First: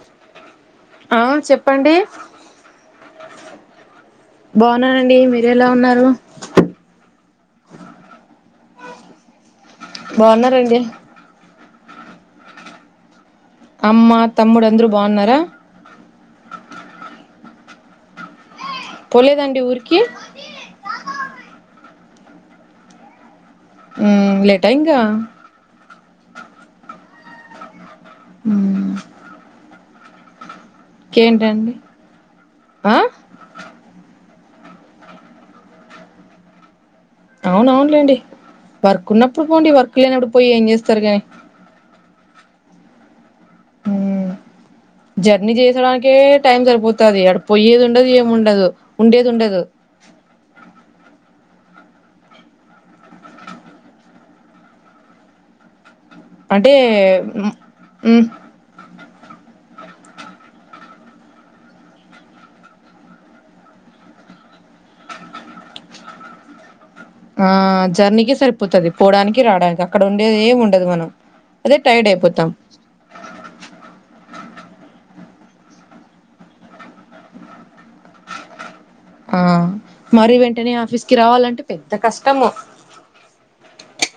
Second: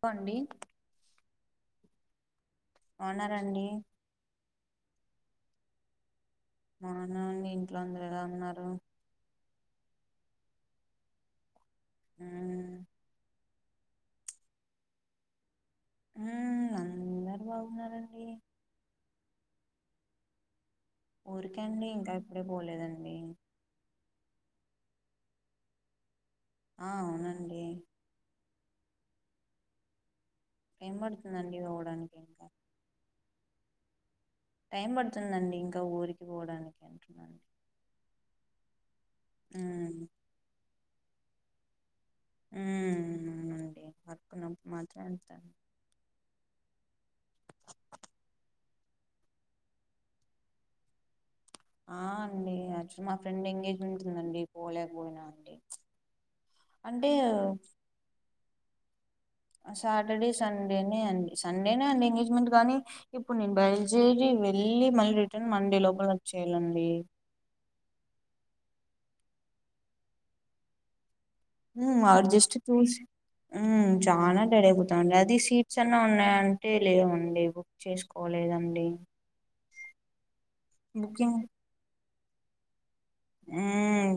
లో అండి ఆ చెప్పండి బగ్గున్నారా అండి బాగున్ననండి మీరు ఎలా ఉన్నారు అవున అండి ఇంట్లో అందరు ఎలా ఉన్నారు బాగున్నారండి ఉహు అమ్మ తమ్ముడు అందరు బాగున్నారా ఉమ్ అందరు బాగున్నారండి పోలేదండి ఊరికి ఊరికే అండి ఇంకా ఇప్పుడే పోలేదండి ఉమ్ లేట్ ఇంగ ఆ అవునండి ఉమ్మ్ టైం పడుతుందండి పోవడానికి ఆ టైం పడుతుందండి ఇంకా ఊరికి పోవడానికి అంటున్నాండి అవును అవునులేండి వర్క్ ఉన్నప్పుడు పోండి మ్మ్ వర్క్ లేనప్పుడు పోయి ఏం చేస్తారు కానీ ఉ నుండి ఉమ్ కున్నామ మాత్రమ జర్నీ చేసడానికే టైం సరిపోతుంది అక్కడ పోయేది ఉండదు ఏముండదు ఉండేది ఉండదు ఆ అండి యాక్చులీ మా ఫ్రెండ్ ఎంగేజ్మెంట్ ఉందండి పోలేకపోయినా అండి అంటే సాటర్డే సండేనే అండి సండేనే అండి ఎంగేజ్మెంట్ కానీ ఇప్పుడు నేను బయలుదేరి వెళ్ళలి మళ్ళీ రిటర్న్ మండే లోపల వచ్చయాలండి ఆ జర్నీకి సరిపోతుంది పోడానికి రావడానికి అక్కడ ఉండేది ఏమి ఉండదు మనం అదే ఉ టైర్డ్ మ అయిపోతాం జస్ట్ చూసి చాలా టైడ్ అపోతామండి అది సవీట్స్ అన్నా ఉన్నాయంటే లేవుండి లేవు చేసుకోలేదండి ఆ మరి వెంటనే ఆఫీస్ కి బుకింగ్ రావాలంటే పెద్ద కష్టము ఉ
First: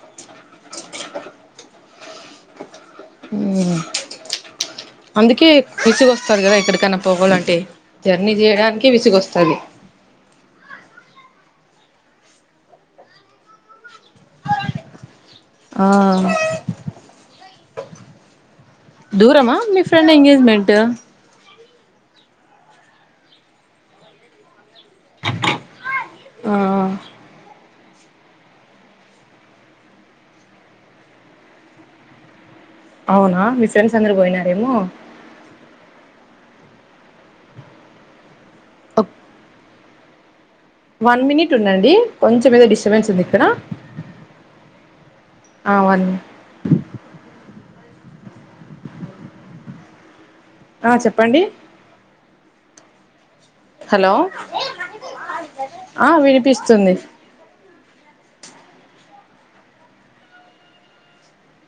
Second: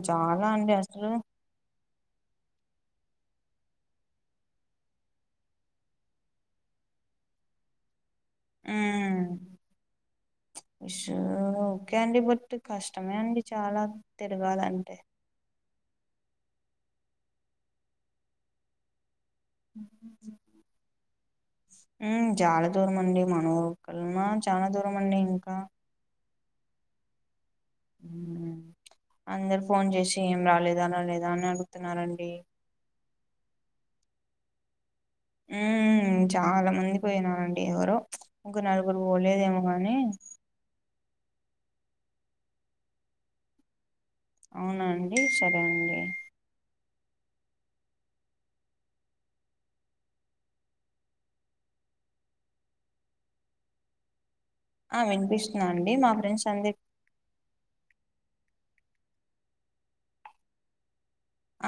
చాలా అండి అసలు అందుకే కుష వస్తారు కదా ఎక్కడికైనా పోవాలంటే జర్నీ చేయడానికి విసుగ వస్తది ఇష ఓకే అండి బట్ కష్టమే అండి చాలా తిరగాలంటే ఆ దూరమా మీ ఫ్రెండ్ ఎంగేజ్మెంట్ ఉమ్ చాలా దూరం అండి మన ఊరు కన్నా చాలా దూరం అండి ఇంకా ఆ అందరు ఫోన్ చేసి ఏం రాలేదా రాలేదా అని అడుగుతున్నారండి అవునా మీ ఫ్రెండ్స్ అందరు పోయినారేమో ఉ చాలా మంది పోయినారండి ఎవరు ఇంక నలుగురు పోలేదేమో గాని వన్ మినిట్ ఉందండి కొంచెం ఏదో డిస్టర్బెన్స్ ఉంది ఇక్కడ అవునాండి సరే ఆ అండి వన్ ఆ చెప్పండి హలో ఆ వినిపిస్తున్నాను అండి ఆ మా ఫ్రెండ్స్ సందీప్ వినిపిస్తుంది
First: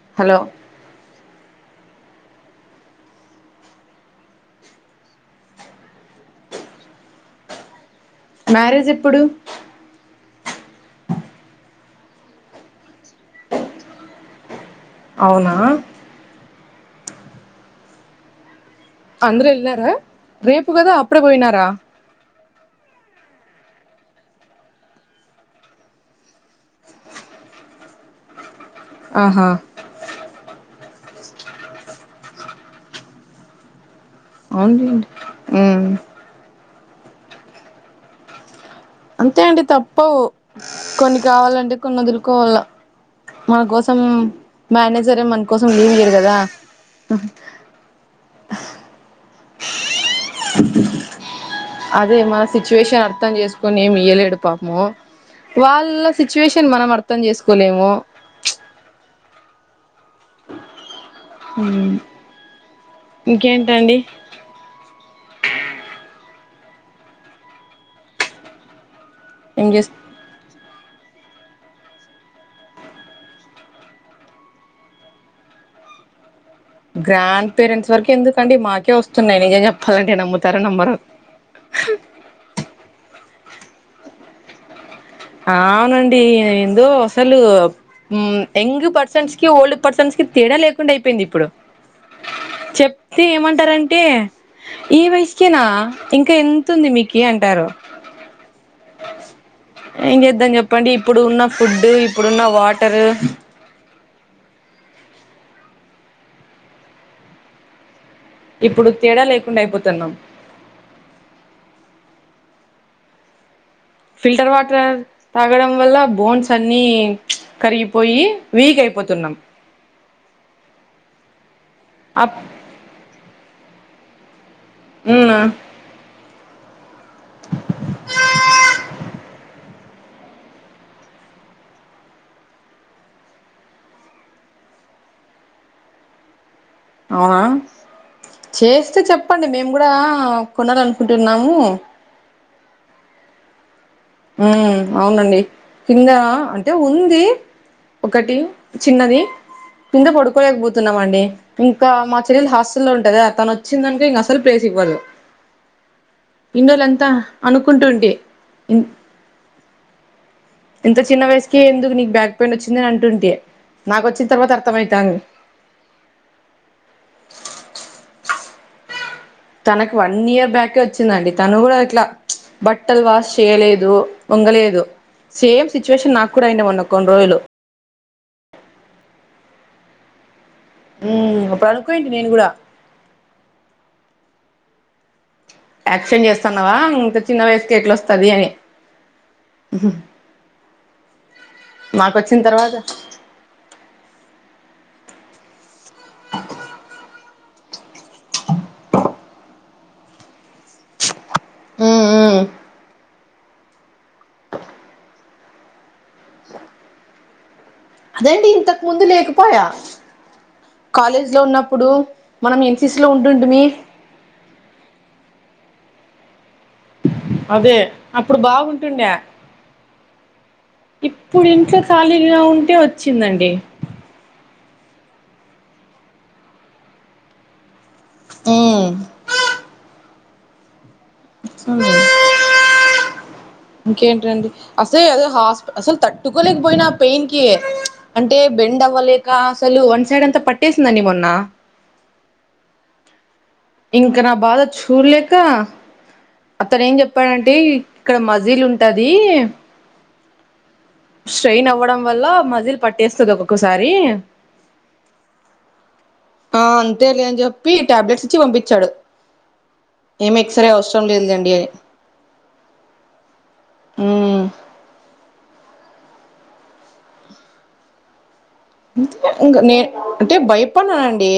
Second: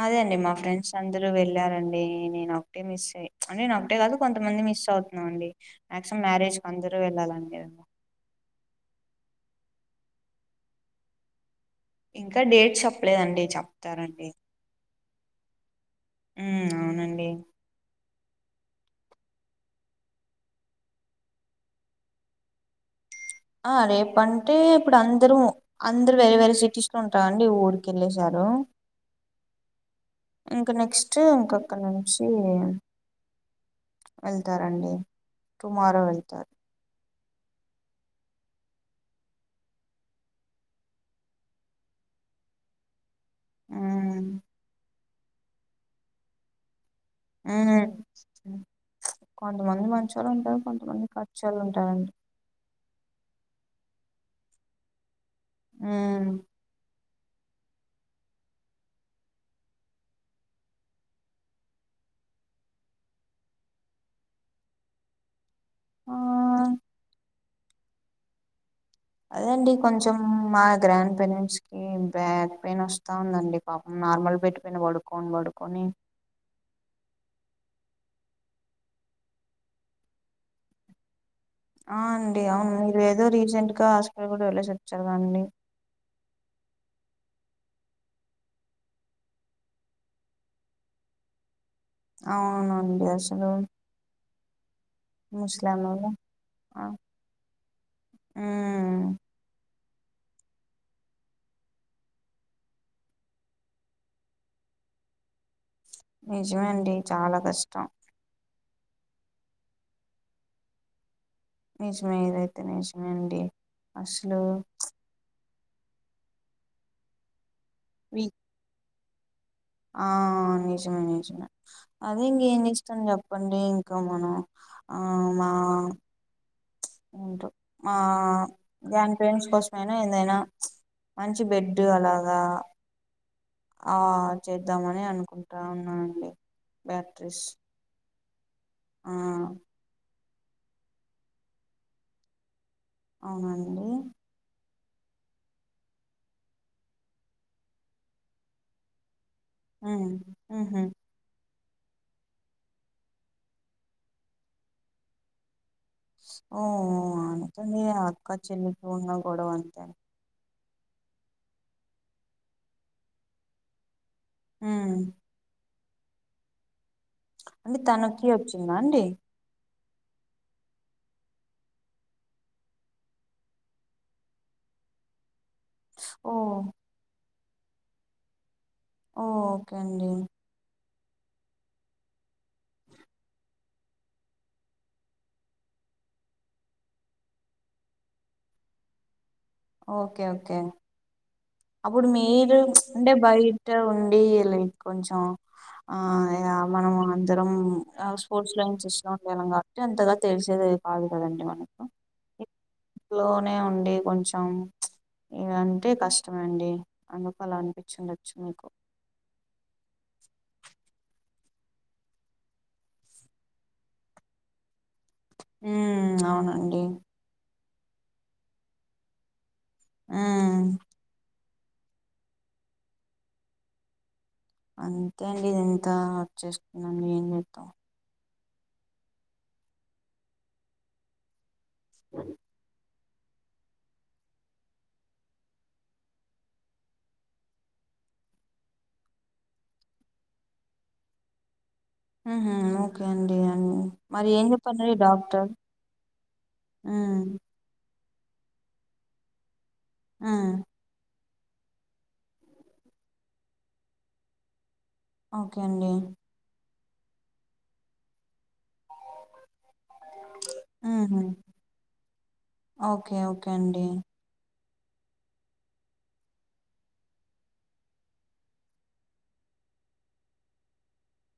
అదే అండి హలో మా ఫ్రెండ్స్ అందరూ వెళ్ళారంండి నేను ఒకటే మిస్ అయ అంటే నేను ఒకటే కాదు కొంతమంది మిస్ అవుతున్నాం అండి మాక్సిమం మ్యారేజ్ కీ అందరూ వెళ్ళాలండి మ్యారేజ్ ఎప్పుడు ఇంకా డేట్ చెప్పలేదండి చెప్తారండి అవునా ఉమ్మ్ అవునండి అందరూ వెళ్ళినారా రేపు కదా అప్పుడే పోయినారా ఆ రేపు అంటే ఇప్పుడు అందరూ అందరుూ వేరే వేరే సిటీస్ లో ఉంటండి ఊరికెళ్ళసారు ఆహా ఇంకా నెక్స్ట్ ఇంక అక్కడ నుంచి వెళ్తారండి అవునులేండి ఉమ్ టుమారో వెళ్తారు అంతే అండి తప్పవు కొన్ని కావాలంటే కొన్ని వదులుకోవాల మన కోసం మ్మ్ మేనేజరే మన కోసం లీవ్ ఇయరు కదా ఉమ్ కొంతమంది మంచోలు ఉంటారు కొంతమంది కచ్చోళ్ళు ఉంటారండి అదే మన సిచ్యువేషన్ అర్థం చేసుకుని ఏమి ఇయలేడిపాము వాళ్ళ మ్మ్ సిచ్యువేషన్ తిన్ మనం అర్థం చేసుకోలేము ఇంకేంటండి ఆ ఏం అదండి చేస్ కొంచెం అ మ్మా గ్రాండ్ పేరెంట్స్ కి బ్యాన్ పెయిన్ ఒస్తా ఉందండి పాపం నార్మల్ బెట్ పెయిన్ పడు కోన్ బడుకని గ్రాండ్ పేరెంట్స్ వరక్ ఎందుకండి మాకే ఒస్తున్నాయి నిజం చెప్పాలండి నమ్ముతారో నమ్మరు ఆ అండి అవును మీర్ ఏదో రీసెంట్ గా హాస్పిటల్ కూడా వెళ్ళసిచ్చారుగండి ఆవునండి ఎందో అసలు ఉమ్ యంగ్ పర్సన్స్ కి ఓల్డ్ పర్సన్స్ కి తేడా లేకుండా యిపోయిందిప్పుడు అవునండి చెప్తే అసలు ఏమంటారంటే ఈ వయసుకెనా ముసలామె కదా ఇంకా ఎంత్తుంది మీకీ అంటారు ఊ యేమ్ జెద్దం జెప్పండి ఇప్పుడు ఉన్న ఫుడ్ ఇప్పుడున్న వాటరు నిజమే అండి చాలా కష్టం ఇప్పుడు తేడా లేకుండాయిపోతన్నాం నిచమే ఏదైతే నిచమే అండి అసలు ఫిల్టర్ వాటర్ తాగడం వల్ల బోన్స్ అన్నీ కరిగిపోయి వి వీక్ అయిపోతున్నాం ఆ నిజమే నిజమే అదే అప్ ఇంకేం నిష్టం చెప్పండి ఇంకా మనం ఆ ఉమ్ మా ఉంటు ఆ దాన్ ఫ్రెండ్స్ కోస్ ఐనా ఏందైనా మంచి బెడ్డు అలాగా ఆ చేద్దామని అనుకుంటా ఉన్నానండి అవునా బ్యాటరీస్ చేస్తే ఆ చెప్పండి మేము గుడా కొనాలనుకుంటున్నాము అవునండి ఊ అవునండి కిందా అంటే ఉంది ఒకటి చిన్నది కింద ఉమ్ ఉహు పడుకోలేకపోతున్నామండి ఇంకా మా చెర్యల్ హాస్టల్లో ఉంటదా తన్ ఒచ్చిందనుక ఇంకస్సల్ ప్లేస్ ఇవ్వదు ఇండోలంతా అనుకుంటుంటి చిన్న ఇన్ పూన గొడవంత ఇంత చిన్న వయసుకి ఎందుకు నీక్ బ్యాక్ పెయిన్ ఒచ్చిందన్ అంటుంటే నాకొచ్చిన్ తర్వాత అర్థం ఉమ్ అయితాంద్ అంటె తనకి ఓచ్చిందా అండి తనక్ వన్ ఇయర్ బ్యాకే ఓచ్చిందండి తను గూడా ఇట్లా బట్టల్ వాష్ చేయలేదు ఒంగలేదు సేమ్ సిచువేషన్ ఓ నాక్కూడా అయిండే వొన్న కొన్ రోజులు ఓకేండి ఊమ్ అప్పుడ్ అనుకున్నీంటి నేను గుడా యాక్షన్ చేస్తన్నావా ఇంక చిన్న వయసుకె ఎట్లోస్తది అని ఓకే ఓకే అప్పుడు మాకొచ్చిన మీరు తర్వాత అంటే బయట ఉండి లీక్ కొంచెం ఆ ఇయా మనం అందరం అ స్పోర్ట్స్ లోంచి ఇష్టండళ్ళం కాబట్టి అంతగా తెలిసేది కాదు కదండి మనకు ఉమ్ ఉమ్ ఇ లోనే ఉండి కొంచెం ఇగ్ అంటే కష్టమె అండి అందుకల అనిపి అదేంటి ఇంతకు ముందు లేకపాయా కాలేజ్ లో ఉన్నప్పుడు మనం ఎన్సిసి లో ఉంటుంటిమి ఉ అవునండి అదే అప్పుడు బాగుంటుండే ఆ ఇప్పుడు ఇంట్లో ఖాళీగా ఉంటే వచ్చిందండి అంతే అండి ఇది ఎంత వక్ చేస్తుందండి ఏం చేద్దాం అ అ ఇంకేంటండి అసే అదో హాస్పి అసలు తట్టుకోలేకపోయినా పెయిన్ కి అంటే బెండ్ అవ్వలేక అసలు వన్ సైడ్ అంతా పట్టేసిందండి మొన్న ఓకే అండి అ ఇంక మరి నా ఏం బాధ చెప్తూన్నారు చూడలేక డాక్టర్ అతను ఏం ఉమ్ చెప్పాడంటే ఇక్కడ మజీల్ ఉంటది ఆ స్ట్రయిన్ అవ్వడం వల్ల మజిల్ పట్టేస్తుంది ఒక్కొక్కసారి ఓకే అండి ఆ అంతేలే అని చెప్పి టాబ్లెట్స్ ఇచ్చి పంపించాడు ఏం ఎక్సరే అవసరం హుహు. లేదండి ఓకే. ఓకే అండి. ఉమ్ ఇంకా నేను అంటే భయపన్నానండి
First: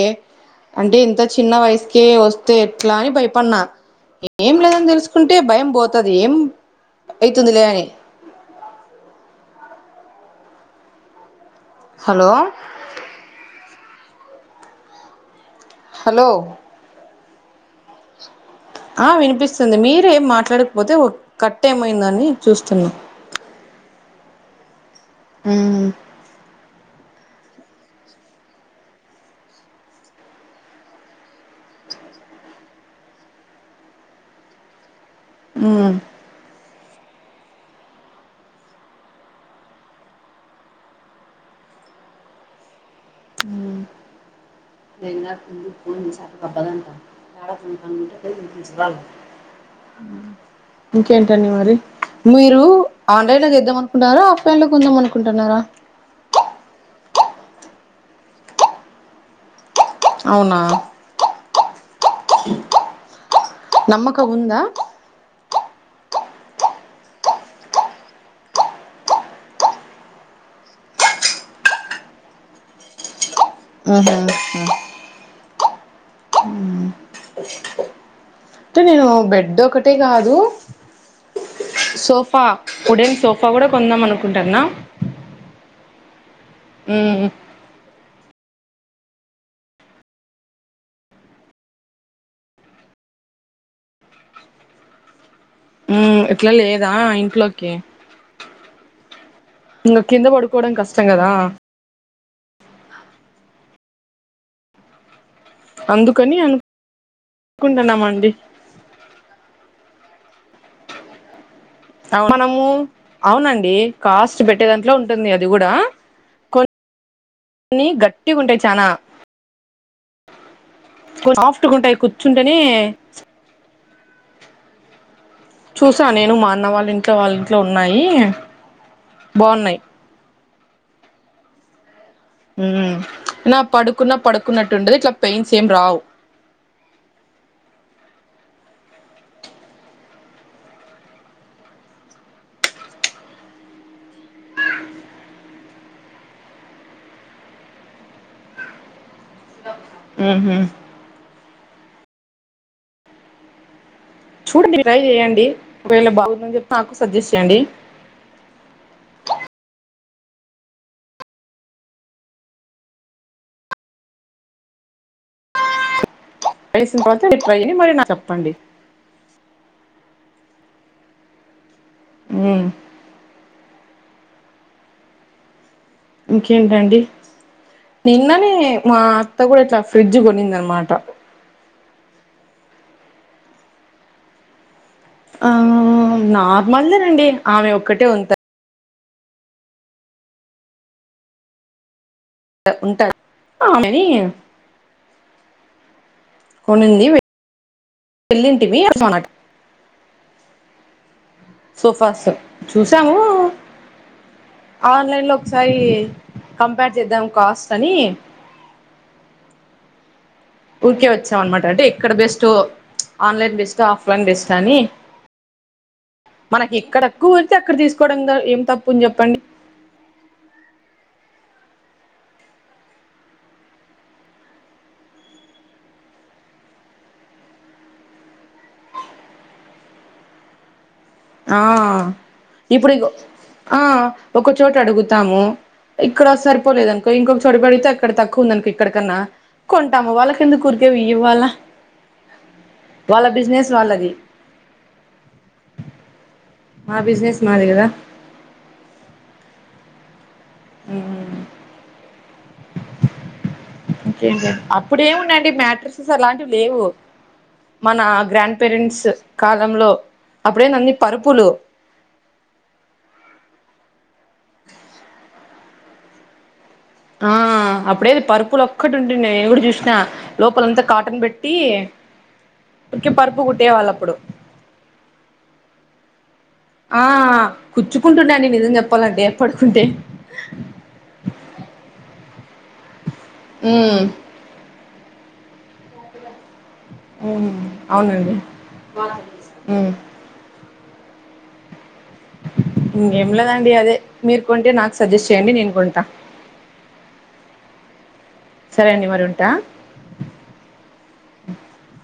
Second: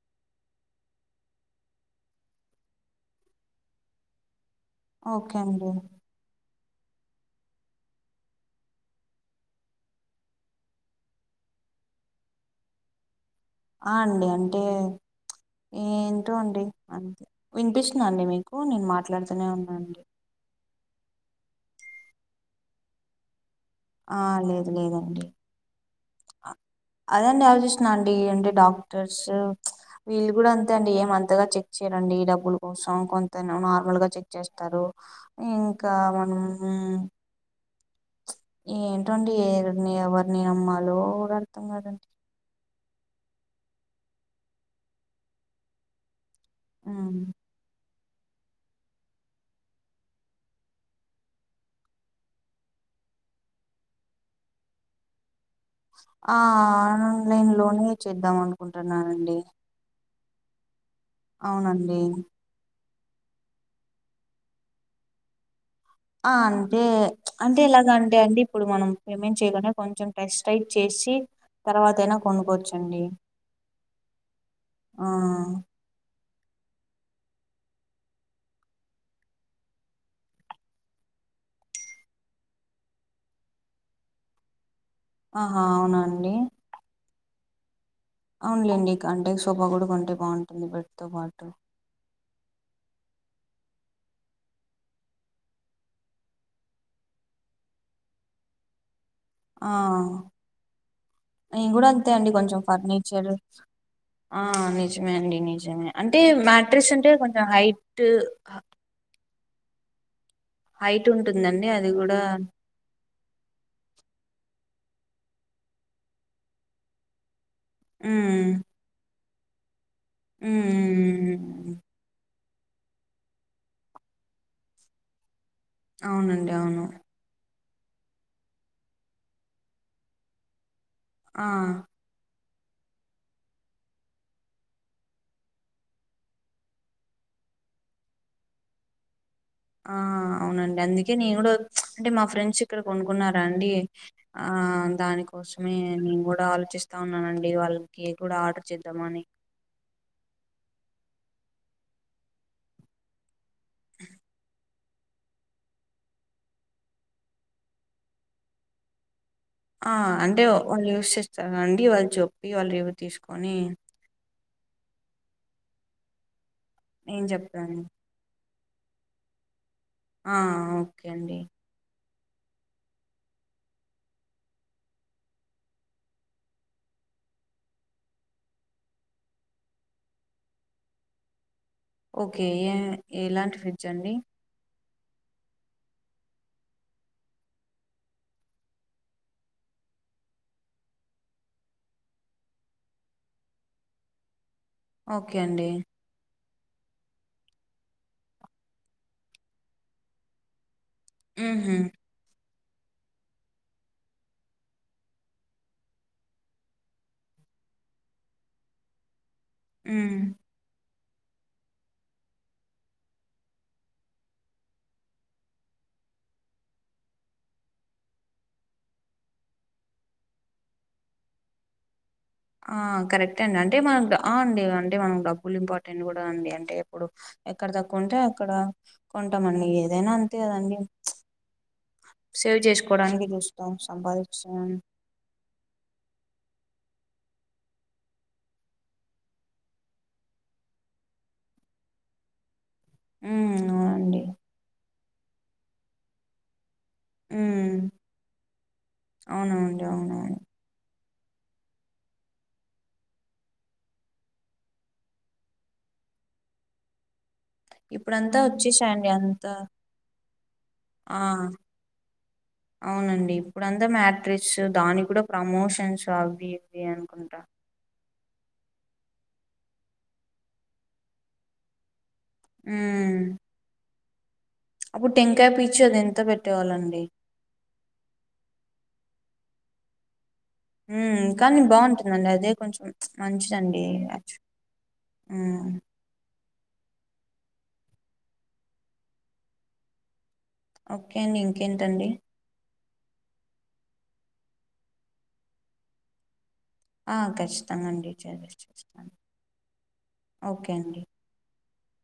అంటే ఇంత చిన్న వయసుకే వస్తే ఎట్లా అని భయపడిన ఏం లే దని తెలుసుకుంటే ఓకే అండి. భయం పోతది ఏం అవుతుంది లే అని హలో ఆ అండి అంటే హలో ఏంటో అండి అంతే వినిపిస్తుందా అండి నేను ఆ మాట్లాడుతూనే ఉన్నా వినిపిస్తుంది అండి. మీరే ఏం మాట్లాడకపోతే కట్ ఏమైందని చూస్తున్నా ఆ లేదు లేదండి ఉమ్ అదండి ఆలోచిస్తున్న అండి ఏంటి డాక్టర్స్ వీళ్ళు కూడా అంతే అండి ఏం అంతగా చెక్ చేయరండి డబ్బుల కోసం కొంత నార్మల్ గా చెక్ చేస్తారు ఇంకా ఉమ్ మనం ఏంటోండి ఎవరి ఎవరిని నమ్మాలో కూడా అర్థం కాదండి నిన్నటి నుండి హ్మ్. [unintelligible] పోయి ఇంకేంటండి మరి మీరు ఆన్లైన్ లో చేద్దాం అనుకుంటన్నారా ఆఫ్లైన్ లో కొందాం అనుకుంటున్నారా ఆ ఆన్లైన్ లోనే చేద్దాం అనుకుంటున్నానండి అవునా అవునండి నమ్మకం ఉందా ఆ అంటే అంటే ఇలాగ అంటే అండి ఇప్పుడు మనం పేమెంట్ చేయకుండా కొంచెం టెస్ రైట్ చేసి తర్వాత అయినా కొనుక్కోచ్చండి ఉ ఆ హ అంటే నేను బెడ్ ఒకటే కాదు సోఫా ఉడేన్ సోఫా కూడా కొందామనుకుంటున్న ఆహా అవునండి ఉమ్ అవునులేండి కాంటెక్ సోఫా కూడా కొంటే బాగుంటుంది బెడ్ తో పాటు ఉం ఏట్లా లేదా ఇంట్లోకి ఆ ఇంగ కింద పడుకోవడం కష్టం గదా నేను కూడా అంతే అండి కొంచెం ఫర్నిచర్ ఆ నిజమే అండి నిజ అంటే అందుకని మ్యాట్రిసు అంటే కొంచెం హైట్ అనుకుంటున్నామండి హైట్ ఉంటుందండి అది కూడా అవును మనము అవునండి కాస్ట్ పెట్టే దాంట్లో ఉంటుంది అది కూడా కొ కొన్ని గట్టి గుంటాయి చానా ఉం సాఫ్ట్గా ఉంటాయి కూర్చుంటేనే చూసా నేను మా అవునండి అన్న అవును వాళ్ళ ఇంట్లో వాళ్ళ ఇంట్లో ఉన్నాయి బాగున్నాయి ఆ ఉం నా పడుకున్న పడుకున్నట్టు ఉండదు ఇట్లా పెయిన్స్ ఏం రావు ఆ అవునండి అందుకే నేను కూడా చ్ అంటే మా ఫ్రెండ్స్ ఇక్కడ కొనుకున్నారా అండి ఆ దానికోసమే నేను కూడా ఆలోచిస్తా ఉన్నానండి వాళ్ళ కి కూడా ఆర్డర్ చేద్దామని హు హామ్ చూడండి మీరూ ట్రై చెయండి ఒకవేళ బాగుందని చెప్పి నాకు సజెస్ట్ చేయండి ఆ అంటే వాళ్ళు యూస్ చేస్తారు గా అండి వాళ్ళు చప్పి వాళ్ళు యూస్ తీసుకొని వేసిన నేను తర్వాత ఇ ట్రైని చెప్తాను. మరి నాకు చెప్పండి [unintelligible] ఆ ఓకే అండి ఉం ఇంకేంటండి నిన్ననే మా అత్త కూడా ఇట్లా ఫ్రిడ్జ్ కొనింద అనమాట ఓకే ఏ ఎలాంటి ఫ్రిడ్జ్ అండి ఆ నార్మల్ దే అండి ఆమె ఒక్కటే ఉంటా ఉంటారుమెని [unintelligible] ఓకే అండి కొన్నింది వెళ్ళింటివి అసనటు [unintelligible] హుహు. సోఫాస్ చూసాము ఆన్లైన్లో ఒకసారి కంపేర్ చేద్దాం కాస్ట్ అని ఉమ్ ఊరికే వచ్చాం అన్నమాట అంటే ఇక్కడ best online best offline best అని మనకి ఎక్కడ ఎక్కువ పెడితే అక్కడ తీసుకోవడం ఏం తప్పుంది చెప్పండి ఆ కరెక్ట్ అండి అంటే మనకు అండి అంటే మనకు డబ్బులు ఇంపార్టెంట్ కూడా అండి అంటే ఇప్పుడు ఎక్కడ తక్కువంటే అక్కడ కొంటామండి ఏదైనా అంతే కదండి ఆ ఇప్పుడు ఇగో చూస్తాం ఆ సంపాదించడం ఒకచోట అడుగుతు తాము ఇక్కడ సరిపోలేదునుకో ఇంకొక చోడ పెడితే అక్కడ తక్కువ ఉందినుకో ఇక్కడకన్నా కొంటాము వాళ్ళ కెందుకు ఊరికే వియ్యాల ఉం వాళ్ళది అవునండి మా బిజినెస్ మాది ఉం కదా అవునండి అవునవును ఉం ఇంకేంటండి అప్పుడేముండండి మ్యాట్రిసెస్ అలాంటివి లేవు మన ఇప్పుడంతా గ్రాండ్ పేరెంట్స్ వచ్చేసాయండి అంతా కాలంలో అప్పుడెంది అన్ని ఆ పరుపులు అవునండి ఇప్పుడుంతా మ్యాట్రిసు దాని కూడా ప్రమోషన్స్ అవి ఇవి ఆ అనుకుంటా అప్పుడేది పరుపులకు ఒక్కటి ఉంటుడే ఎవడు చూసిన లోపలంతా కాటన్ పెట్టి ఉకి పరుపు కుట్టి తేవాళ్ళప్పుడు అప్పు టెంకా పిచు దేనితో పె ఆ కుచ్చుకుంటునాయండి నిజం చెప్పాలంటే పడుకుంటే కానీ బాగుంటుందండి అదే కొంచెం మంచిదండి ఉమ్ యాచు ఉమ్ అవునండి ఆ ఓకే అండి ఇంకేంటండి ఇంకేంలేదండి అదే మీరు కొంటే నాకు సజెస్ట్ చేయండి నేను కొంటా ఆ ఖచ్చితంగాండి చేపిస్ సరే అండి మరి ఉంటా ఓకే అండి